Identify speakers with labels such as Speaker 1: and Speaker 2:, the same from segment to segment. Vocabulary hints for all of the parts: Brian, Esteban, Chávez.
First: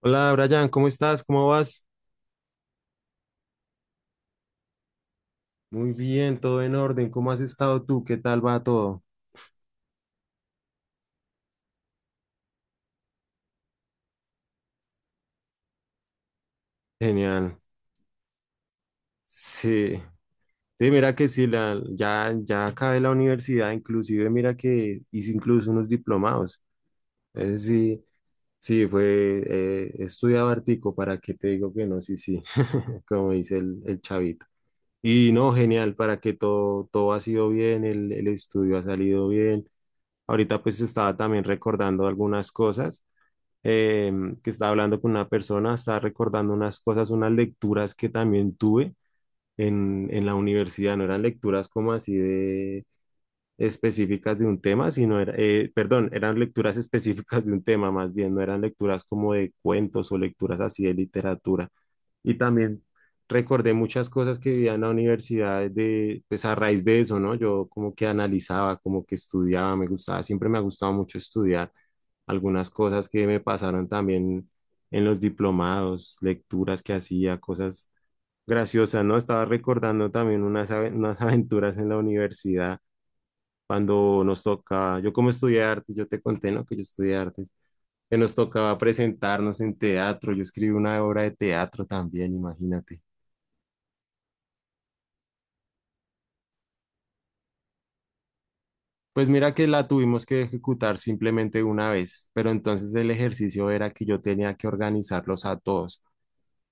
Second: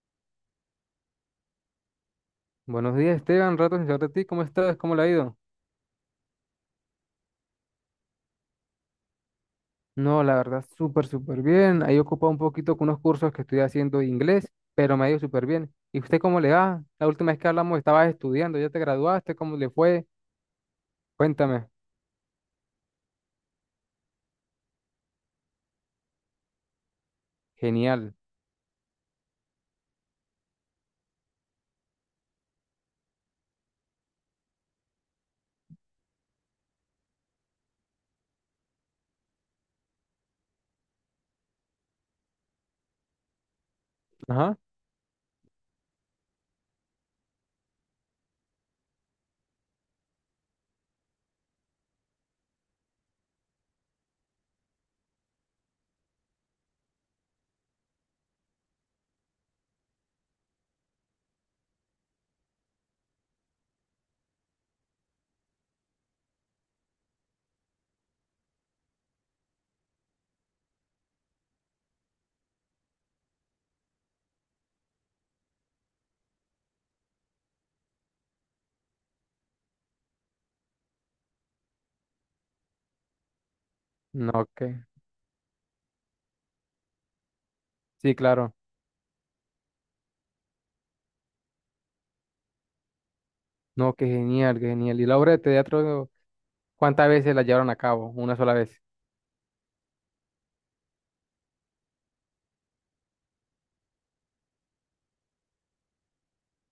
Speaker 1: Hola Brian, ¿cómo estás? ¿Cómo vas?
Speaker 2: Buenos días, Esteban. Rato sin saber de ti. ¿Cómo estás? ¿Cómo le ha ido?
Speaker 1: Muy bien, todo en orden. ¿Cómo has estado tú? ¿Qué tal va todo?
Speaker 2: No, la verdad, súper bien. Ahí ocupado un poquito con unos cursos que estoy haciendo de inglés, pero me ha ido súper bien. ¿Y usted cómo le va? La última vez que
Speaker 1: Genial.
Speaker 2: hablamos estabas estudiando, ya te graduaste, ¿cómo le
Speaker 1: Sí,
Speaker 2: fue?
Speaker 1: sí, mira que sí,
Speaker 2: Cuéntame.
Speaker 1: ya acabé la universidad, inclusive mira que hice incluso unos diplomados. Ese sí,
Speaker 2: Genial.
Speaker 1: sí, estudiaba hartico, ¿para qué te digo que no? Sí, sí, como dice el chavito. Y no, genial, para que todo ha sido bien, el estudio ha salido bien. Ahorita pues estaba también recordando algunas cosas. eh, que
Speaker 2: Ajá.
Speaker 1: estaba hablando con una persona, estaba recordando unas cosas, unas lecturas que también tuve en la universidad. No eran lecturas como así de específicas de un tema, sino perdón, eran lecturas específicas de un tema más bien, no eran lecturas como de cuentos o lecturas así de literatura. Y también recordé muchas cosas que vivía en la universidad de, pues a raíz de eso, ¿no? Yo como que analizaba, como que estudiaba, me gustaba, siempre me ha gustado mucho estudiar algunas cosas que me pasaron también en los diplomados, lecturas que hacía, cosas graciosas, ¿no? Estaba recordando también unas aventuras en la universidad cuando nos
Speaker 2: No, que.
Speaker 1: toca. Yo como estudié artes, yo te conté, ¿no? Que yo estudié artes,
Speaker 2: Sí,
Speaker 1: que nos
Speaker 2: claro.
Speaker 1: tocaba presentarnos en teatro, yo escribí una obra de teatro también, imagínate.
Speaker 2: No, ¡qué genial, qué genial! ¿Y la obra de teatro, cuántas veces la llevaron a cabo? Una sola vez.
Speaker 1: Pues mira que la tuvimos que ejecutar simplemente una vez, pero entonces el ejercicio era que yo tenía que organizarlos a todos.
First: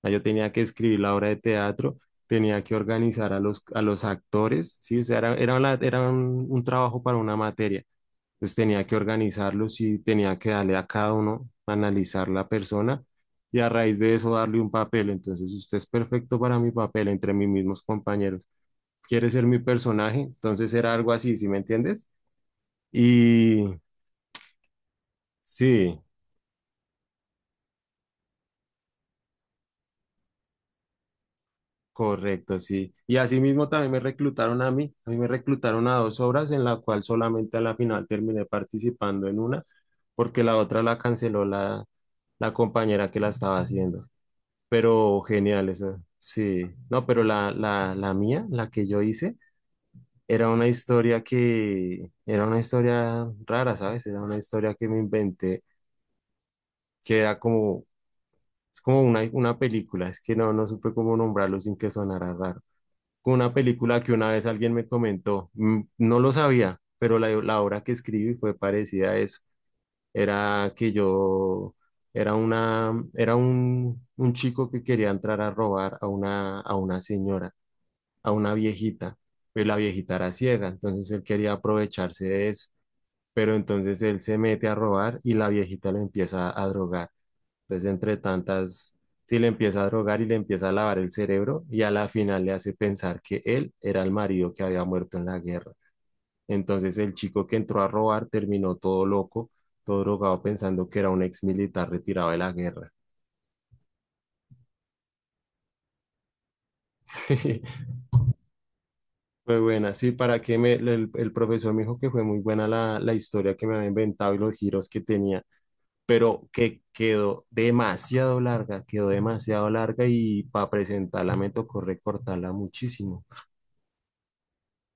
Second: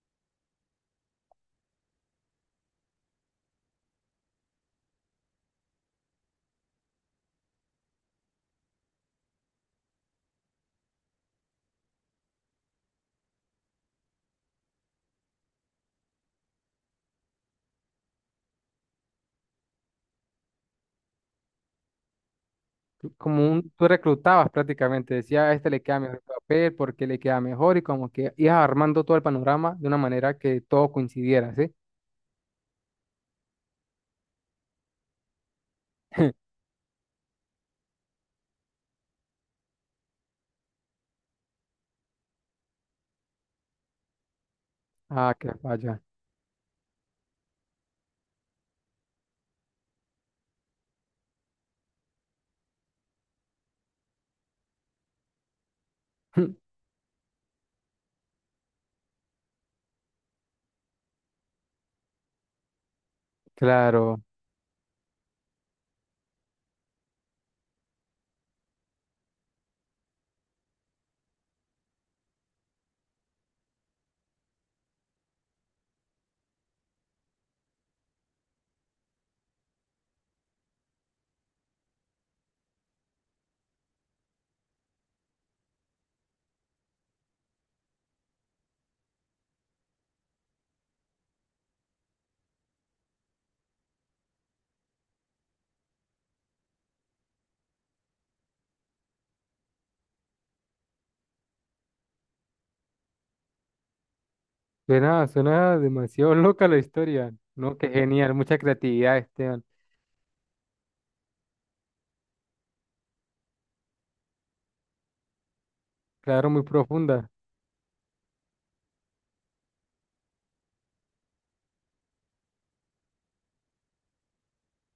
Speaker 1: O sea, yo tenía que escribir la obra de teatro, tenía que organizar a los actores, ¿sí? O sea, era un trabajo para una materia. Entonces tenía que organizarlos y tenía que darle a cada uno, analizar la persona y a raíz de eso darle un papel. Entonces usted es perfecto para mi papel entre mis mismos compañeros. Quiere ser mi personaje, entonces era algo así, ¿sí me entiendes?
Speaker 2: Como un,
Speaker 1: Y
Speaker 2: tú reclutabas prácticamente, decía, a este le queda
Speaker 1: sí,
Speaker 2: mejor el papel, porque le queda mejor, y como que ibas armando todo el panorama de una manera que todo coincidiera, ¿sí?
Speaker 1: correcto, sí. Y así mismo también me reclutaron a mí. A mí me reclutaron a dos obras en la cual solamente a la final terminé participando en una porque la otra la canceló la compañera que la estaba haciendo. Pero
Speaker 2: Ah, que
Speaker 1: genial
Speaker 2: vaya.
Speaker 1: esa, sí. No, pero la mía, la que yo hice, era una historia que, era una historia rara, ¿sabes? Era una historia que me inventé, que era como, es como una película. Es que no supe cómo nombrarlo sin que sonara raro. Como una película que
Speaker 2: Claro,
Speaker 1: una vez alguien me comentó, mm, no lo sabía, pero la obra que escribí fue parecida a eso. Era que yo, era un chico que quería entrar a robar a una señora, a una viejita, pero la viejita era ciega, entonces él quería aprovecharse de eso, pero entonces él se mete a robar y la viejita lo empieza a drogar. Entonces, entre tantas, sí le empieza a drogar y le empieza a lavar el cerebro y a la final le hace pensar que él era el marido que había muerto en la guerra. Entonces, el chico que entró a robar terminó todo loco, todo drogado pensando que era un ex militar retirado de la guerra.
Speaker 2: suena, suena demasiado loca la historia,
Speaker 1: Sí.
Speaker 2: ¿no? Qué genial, mucha creatividad,
Speaker 1: Fue
Speaker 2: Esteban.
Speaker 1: buena, sí, para que me, el profesor me dijo que fue muy buena la historia que me había inventado y los giros que tenía, pero
Speaker 2: Claro, muy
Speaker 1: que
Speaker 2: profunda.
Speaker 1: quedó demasiado larga y para presentarla me tocó recortarla muchísimo.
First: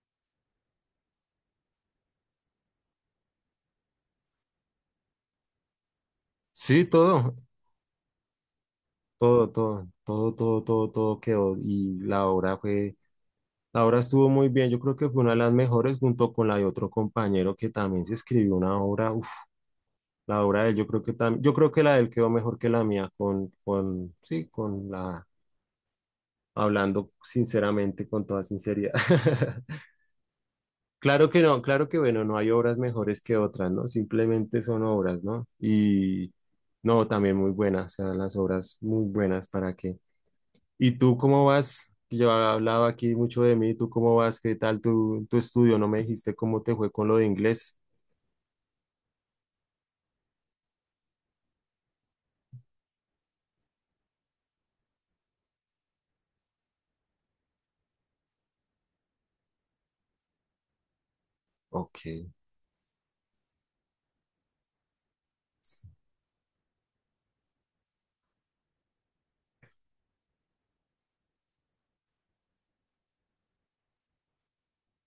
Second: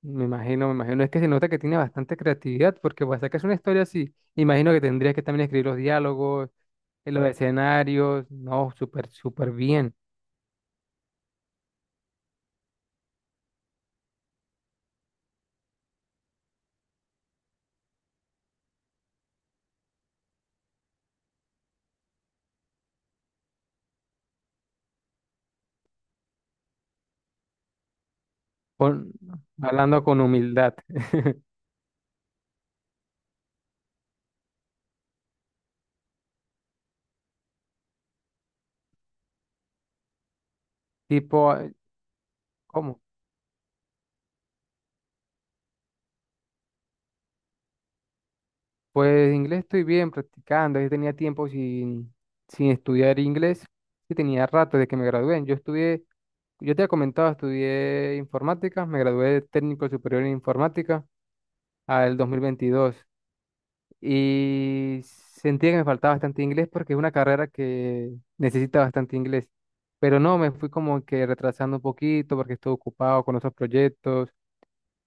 Speaker 2: Me imagino, me imagino. Es que se nota que tiene bastante creatividad, porque para sacar una historia así, imagino que tendrías que también escribir los diálogos,
Speaker 1: Sí,
Speaker 2: los
Speaker 1: todo,
Speaker 2: escenarios, no, súper,
Speaker 1: todo,
Speaker 2: súper
Speaker 1: todo,
Speaker 2: bien.
Speaker 1: todo, todo, todo, todo quedó y la obra estuvo muy bien. Yo creo que fue una de las mejores junto con la de otro compañero que también se escribió una obra, uf, la obra de él, yo creo que la de él quedó mejor que la mía sí, con la, hablando sinceramente, con toda sinceridad.
Speaker 2: Con hablando con humildad.
Speaker 1: Claro que no, claro que bueno, no hay obras mejores que otras, ¿no? Simplemente son obras, ¿no? Y no, también muy buenas, o sea, las obras muy buenas, ¿para qué? ¿Y tú cómo
Speaker 2: Tipo, eh,
Speaker 1: vas? Yo he hablado
Speaker 2: ¿Cómo?
Speaker 1: aquí mucho de mí, ¿tú cómo vas? ¿Qué tal tu estudio? ¿No me dijiste cómo te fue con lo de inglés?
Speaker 2: Pues inglés estoy bien practicando. Yo tenía tiempo sin estudiar inglés. Sí, tenía rato desde que me gradué. Yo te he comentado, estudié informática. Me gradué de técnico superior en informática
Speaker 1: Ok,
Speaker 2: al 2022. Y sentía que me faltaba bastante inglés porque es una carrera que necesita bastante inglés. Pero no, me fui como que retrasando un poquito porque estuve ocupado con otros proyectos.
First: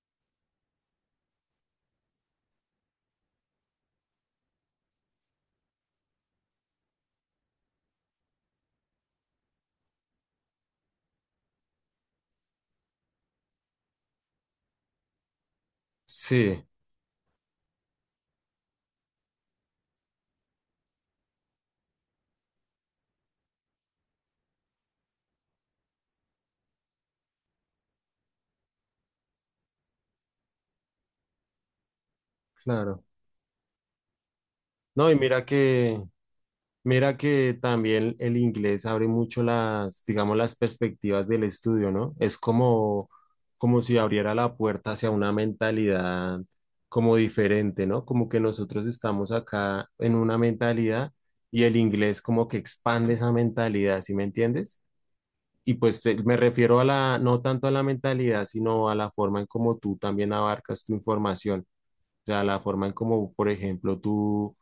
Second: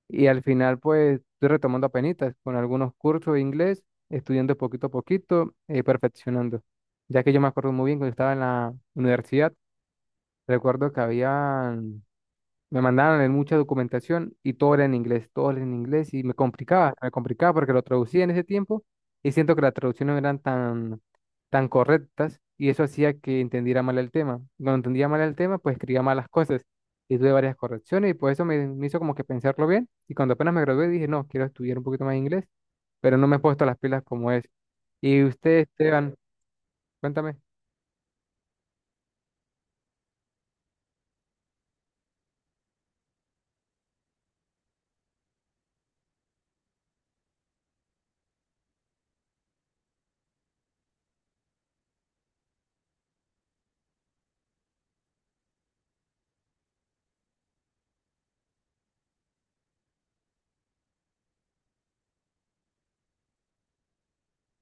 Speaker 2: Y al final, pues, estoy retomando apenitas con algunos cursos de inglés, estudiando poquito a poquito, perfeccionando. Ya que yo me acuerdo muy bien cuando estaba en la universidad, recuerdo que había me mandaron en mucha documentación y todo era en inglés, todo era en inglés y
Speaker 1: sí,
Speaker 2: me complicaba porque lo traducía en ese tiempo y siento que las traducciones no eran tan correctas y eso hacía que entendiera mal el tema. Cuando entendía mal el tema, pues escribía malas cosas y tuve varias correcciones y por eso me hizo como que pensarlo bien y cuando apenas me gradué dije, no, quiero estudiar un poquito más inglés,
Speaker 1: claro.
Speaker 2: pero no me he puesto las pilas como es.
Speaker 1: No, y
Speaker 2: Y
Speaker 1: mira
Speaker 2: usted,
Speaker 1: que,
Speaker 2: Esteban,
Speaker 1: mira
Speaker 2: cuéntame,
Speaker 1: que también el inglés abre mucho las, digamos, las perspectivas del estudio, ¿no? Es como, como si abriera la puerta hacia una mentalidad como diferente, ¿no? Como que nosotros estamos acá en una mentalidad y el inglés como que expande esa mentalidad, ¿sí me entiendes? Y pues me refiero a la, no tanto a la mentalidad, sino a la forma en cómo tú también abarcas tu información, o sea, la forma en cómo, por ejemplo, tú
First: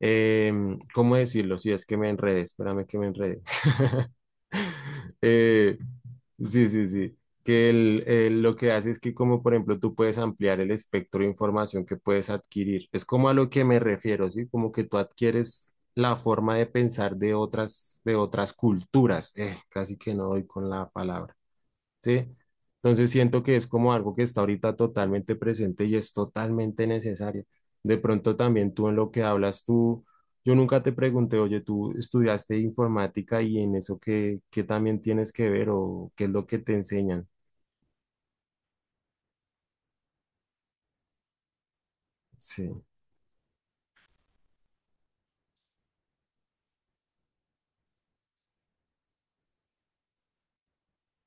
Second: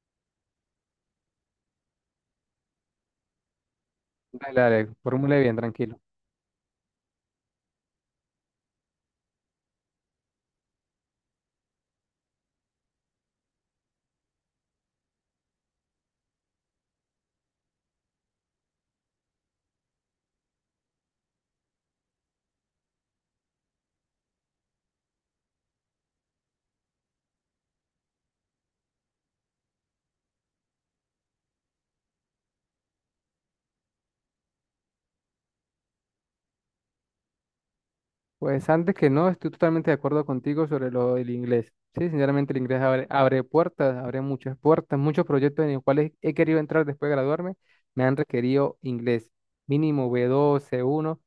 Speaker 1: ¿cómo decirlo? Si es que me enredé, espérame que me enredé.
Speaker 2: dale, formule bien,
Speaker 1: Eh,
Speaker 2: tranquilo.
Speaker 1: sí, sí, sí. Que lo que hace es que, como por ejemplo, tú puedes ampliar el espectro de información que puedes adquirir. Es como a lo que me refiero, ¿sí? Como que tú adquieres la forma de pensar de otras culturas. Casi que no doy con la palabra. ¿Sí? Entonces siento que es como algo que está ahorita totalmente presente y es totalmente necesario. De pronto también tú en lo que hablas, tú, yo nunca te pregunté, oye, tú estudiaste informática y en eso qué, qué también tienes que ver o qué es lo que te enseñan.
Speaker 2: Pues antes que no, estoy totalmente de acuerdo contigo sobre lo del inglés. Sí, sinceramente el inglés
Speaker 1: Sí,
Speaker 2: abre, abre puertas, abre muchas puertas, muchos proyectos en los cuales he querido entrar después de graduarme, me han requerido inglés, mínimo B2, C1,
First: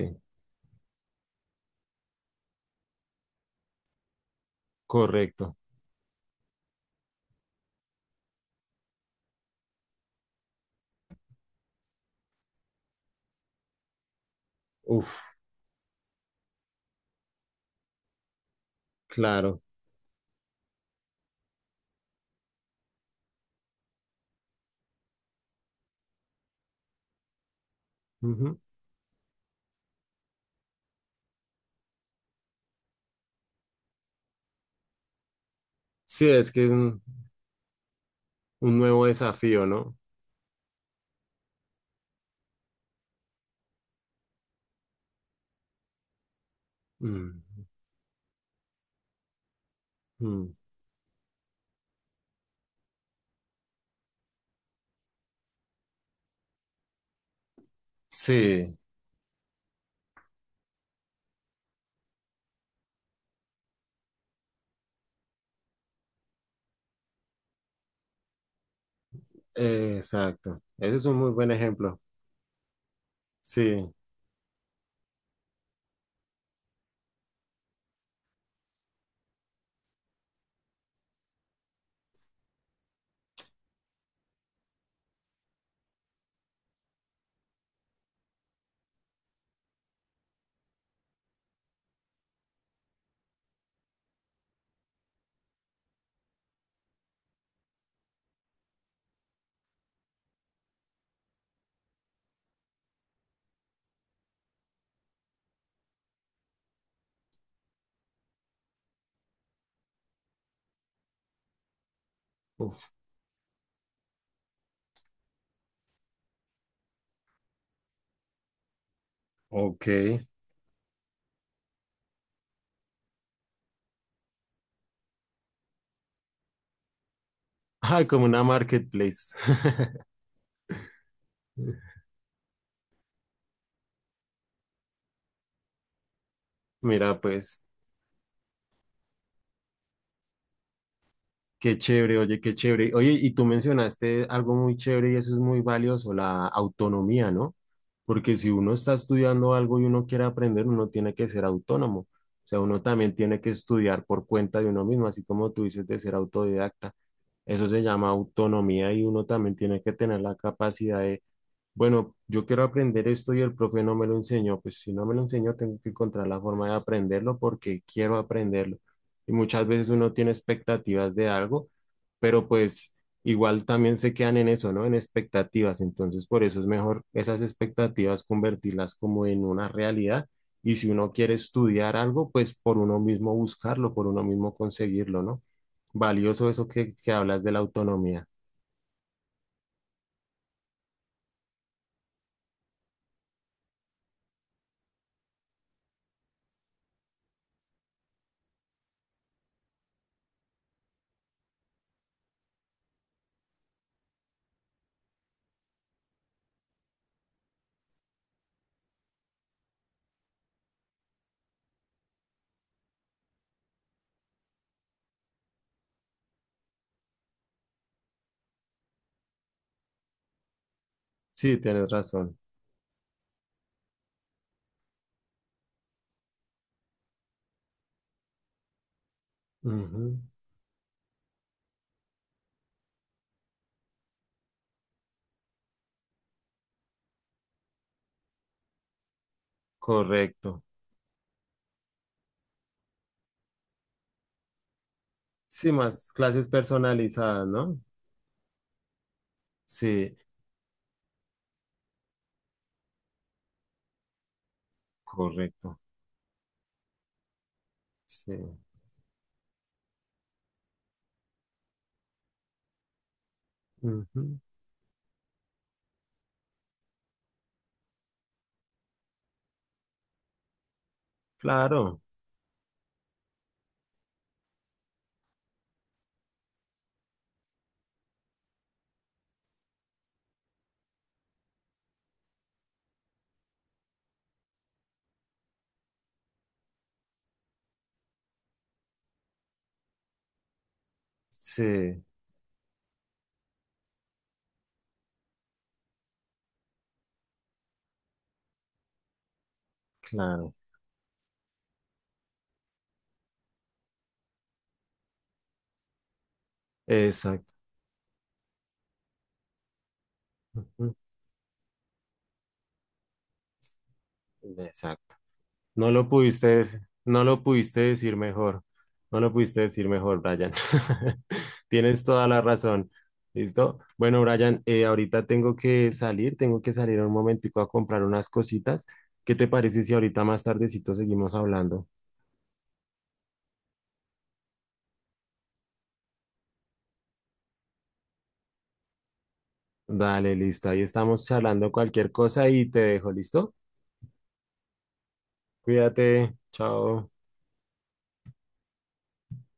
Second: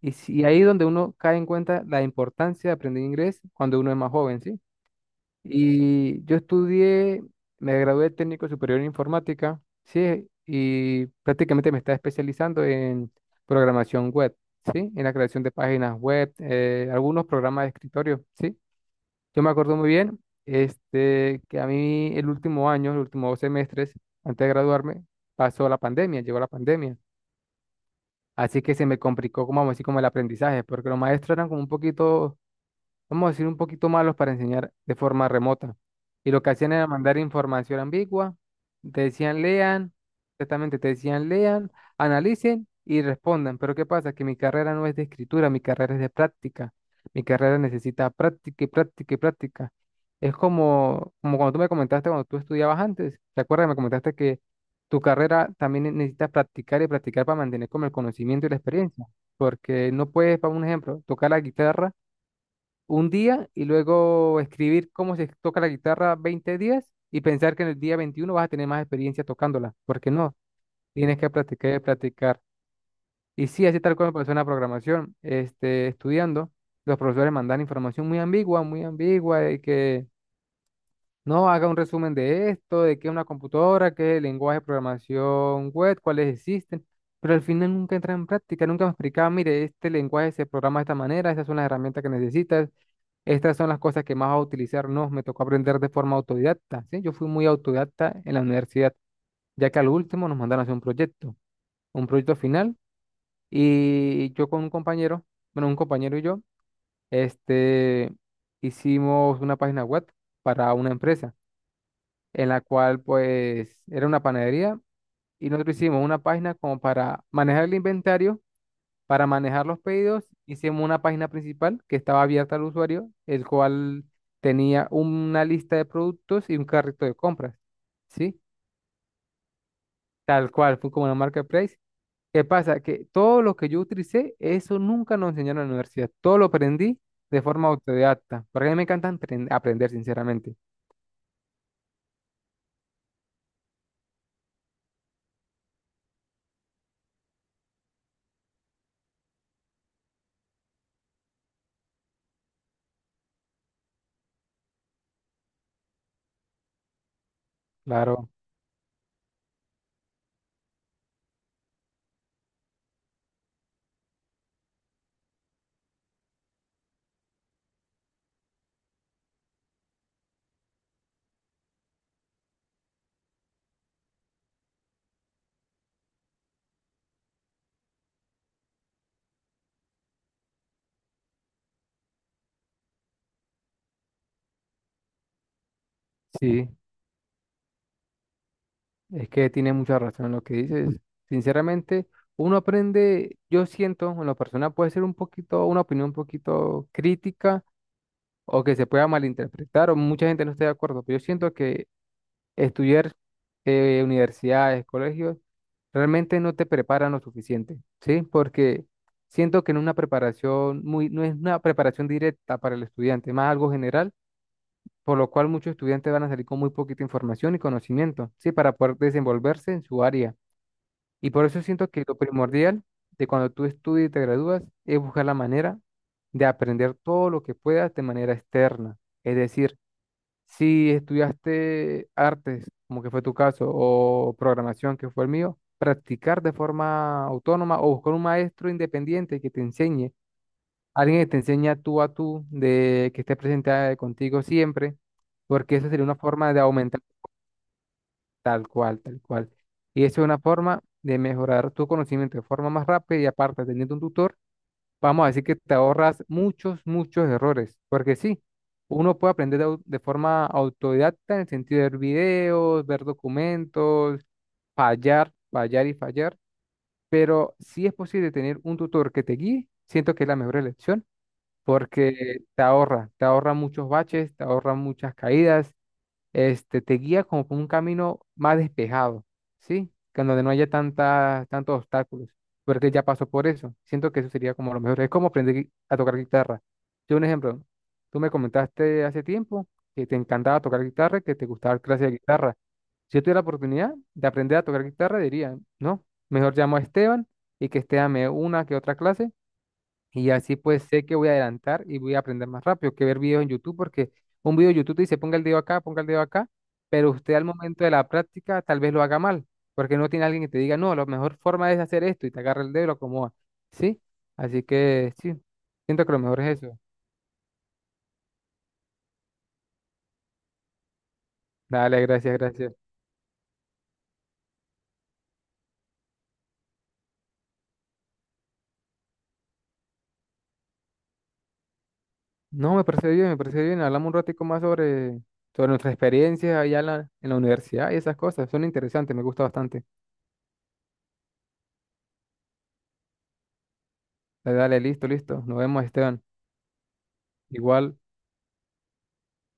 Speaker 2: y, si- y ahí es donde uno cae en cuenta la importancia de aprender inglés cuando uno es más joven, ¿sí?
Speaker 1: correcto.
Speaker 2: Y yo estudié, me gradué de técnico superior en informática, sí, y prácticamente me estaba especializando en programación web, sí, en la
Speaker 1: Uf,
Speaker 2: creación de páginas web, algunos programas de escritorio, sí. Yo me
Speaker 1: claro.
Speaker 2: acuerdo muy bien, que a mí el último año, los últimos dos semestres, antes de graduarme, pasó la pandemia, llegó la pandemia.
Speaker 1: Ujú.
Speaker 2: Así que se me complicó, como vamos a decir, como el aprendizaje, porque los maestros eran como un poquito, vamos a decir, un poquito malos para enseñar de forma remota.
Speaker 1: Sí,
Speaker 2: Y lo que
Speaker 1: es que es
Speaker 2: hacían era mandar información ambigua,
Speaker 1: un
Speaker 2: te
Speaker 1: nuevo
Speaker 2: decían
Speaker 1: desafío,
Speaker 2: lean,
Speaker 1: ¿no?
Speaker 2: exactamente, te decían lean, analicen y respondan. Pero ¿qué pasa? Que mi carrera no es de escritura, mi carrera es de práctica. Mi carrera
Speaker 1: Mm,
Speaker 2: necesita práctica y práctica y práctica. Es
Speaker 1: mm.
Speaker 2: como, como cuando tú me comentaste cuando tú estudiabas antes, ¿te acuerdas? Me comentaste que tu carrera también necesita practicar y practicar para mantener como el conocimiento y la
Speaker 1: Sí,
Speaker 2: experiencia. Porque no puedes, para un ejemplo, tocar la guitarra un día y luego escribir cómo se toca la guitarra 20 días y pensar que en el día 21 vas a tener más experiencia tocándola, porque no,
Speaker 1: exacto. Ese es un
Speaker 2: tienes que
Speaker 1: muy buen
Speaker 2: practicar y
Speaker 1: ejemplo.
Speaker 2: practicar. Y sí, así
Speaker 1: Sí,
Speaker 2: tal cual me pasó en la programación, estudiando, los profesores mandan información muy ambigua, de que no haga un resumen de esto, de qué es una computadora, qué es el lenguaje de programación web, cuáles existen. Pero al final nunca entra en práctica, nunca me explicaba, mire, este lenguaje se programa de esta manera, esas son las herramientas que necesitas, estas son las cosas que más va a utilizar, no, me tocó aprender de forma autodidacta, ¿sí? Yo fui muy autodidacta en la universidad, ya que al último nos mandaron a hacer un proyecto final, y yo con un compañero, bueno, un compañero y yo, este, hicimos una página web para una empresa, en la
Speaker 1: uf,
Speaker 2: cual, pues, era una panadería, y nosotros hicimos una página como para manejar el inventario. Para manejar los
Speaker 1: ok.
Speaker 2: pedidos, hicimos una página principal que estaba abierta al usuario, el cual tenía una lista de productos y un carrito de compras,
Speaker 1: Ah, como
Speaker 2: ¿sí?
Speaker 1: una marketplace.
Speaker 2: Tal cual, fue como una marketplace. ¿Qué pasa? Que todo lo que yo utilicé, eso nunca nos enseñaron en la universidad. Todo lo aprendí
Speaker 1: Mira,
Speaker 2: de
Speaker 1: pues,
Speaker 2: forma autodidacta, porque a mí me encanta aprender, sinceramente.
Speaker 1: qué chévere. Oye, y tú mencionaste algo muy chévere y eso es muy valioso, la autonomía, ¿no? Porque si uno está estudiando algo y uno quiere aprender, uno tiene que ser autónomo. O sea, uno también tiene que estudiar por cuenta de uno mismo, así como tú dices de ser autodidacta. Eso se llama
Speaker 2: Claro,
Speaker 1: autonomía y uno también tiene que tener la capacidad de, bueno, yo quiero aprender esto y el profe no me lo enseñó. Pues si no me lo enseñó, tengo que encontrar la forma de aprenderlo porque quiero aprenderlo. Y muchas veces uno tiene expectativas de algo, pero pues igual también se quedan en eso, ¿no? En expectativas. Entonces, por eso es mejor esas expectativas convertirlas como en una realidad. Y si uno quiere estudiar algo, pues por uno mismo buscarlo, por uno mismo conseguirlo, ¿no? Valioso eso
Speaker 2: sí,
Speaker 1: que hablas de la autonomía.
Speaker 2: es que tiene mucha razón en lo que dices. Sinceramente, uno aprende, yo siento, en lo personal puede ser un poquito, una opinión un poquito crítica o que se pueda malinterpretar o mucha gente no esté de acuerdo, pero yo siento que estudiar, universidades, colegios, realmente no te preparan lo suficiente, ¿sí? Porque siento que no es una preparación muy, no es una preparación directa para el estudiante, más algo general, por lo cual muchos estudiantes van a salir con muy poquita información y conocimiento, ¿sí? Para poder desenvolverse en su área. Y por
Speaker 1: Sí,
Speaker 2: eso siento
Speaker 1: tienes
Speaker 2: que lo
Speaker 1: razón.
Speaker 2: primordial de cuando tú estudias y te gradúas es buscar la manera de aprender todo lo que puedas de manera externa. Es decir,
Speaker 1: Ujú.
Speaker 2: si estudiaste artes, como que fue tu caso, o programación, que fue el mío, practicar de forma autónoma o buscar un maestro independiente que te enseñe,
Speaker 1: Correcto.
Speaker 2: alguien que te enseñe tú a tú, de que esté presente contigo siempre,
Speaker 1: Sí,
Speaker 2: porque eso sería
Speaker 1: más
Speaker 2: una
Speaker 1: clases
Speaker 2: forma de aumentar.
Speaker 1: personalizadas, ¿no?
Speaker 2: Tal cual, tal cual. Y
Speaker 1: Sí,
Speaker 2: eso es una forma de mejorar tu conocimiento de forma más rápida y aparte teniendo un tutor, vamos a decir que te
Speaker 1: correcto.
Speaker 2: ahorras muchos errores, porque sí,
Speaker 1: Sí.
Speaker 2: uno puede aprender de forma autodidacta en el sentido de ver videos, ver documentos,
Speaker 1: Ujú.
Speaker 2: fallar, fallar y fallar, pero si es posible tener un tutor que te guíe, siento que es la mejor elección,
Speaker 1: Claro,
Speaker 2: porque te ahorra muchos baches, te ahorra muchas caídas, te guía como por un camino más despejado, ¿sí? Que en donde no haya tanta, tantos obstáculos, porque él ya pasó por eso. Siento que eso sería como lo mejor. Es como aprender a tocar guitarra. Yo, un ejemplo, tú me comentaste hace tiempo que te encantaba tocar guitarra, que te gustaba dar
Speaker 1: sí,
Speaker 2: clases de guitarra. Si yo tuviera la oportunidad de aprender a tocar guitarra, diría, no, mejor llamo a Esteban y que Esteban me dé una que otra clase y
Speaker 1: claro.
Speaker 2: así pues sé que voy a adelantar y voy a aprender más rápido que ver videos en YouTube, porque un video de YouTube te dice ponga el dedo acá, ponga el dedo acá, pero usted al
Speaker 1: Exacto.
Speaker 2: momento de la práctica tal vez lo haga mal, porque no tiene alguien que te diga,
Speaker 1: Ujú.
Speaker 2: no, la mejor forma es hacer esto y te agarra el dedo y lo acomoda. ¿Sí? Así que
Speaker 1: Exacto.
Speaker 2: sí, siento que lo mejor es eso.
Speaker 1: No lo pudiste decir mejor. No lo pudiste decir mejor, Brian.
Speaker 2: Dale,
Speaker 1: Tienes toda
Speaker 2: gracias,
Speaker 1: la
Speaker 2: gracias.
Speaker 1: razón. ¿Listo? Bueno, Brian, ahorita tengo que salir un momentico a comprar unas cositas. ¿Qué te parece si ahorita más tardecito seguimos hablando?
Speaker 2: No, me parece bien, me parece bien. Hablamos un ratico más sobre, sobre nuestras experiencias allá en en la universidad y esas cosas. Son interesantes, me gusta bastante.
Speaker 1: Dale, listo. Ahí estamos charlando cualquier cosa y te dejo, ¿listo?
Speaker 2: Dale, listo. Nos vemos, Esteban.
Speaker 1: Cuídate. Chao.
Speaker 2: Igual.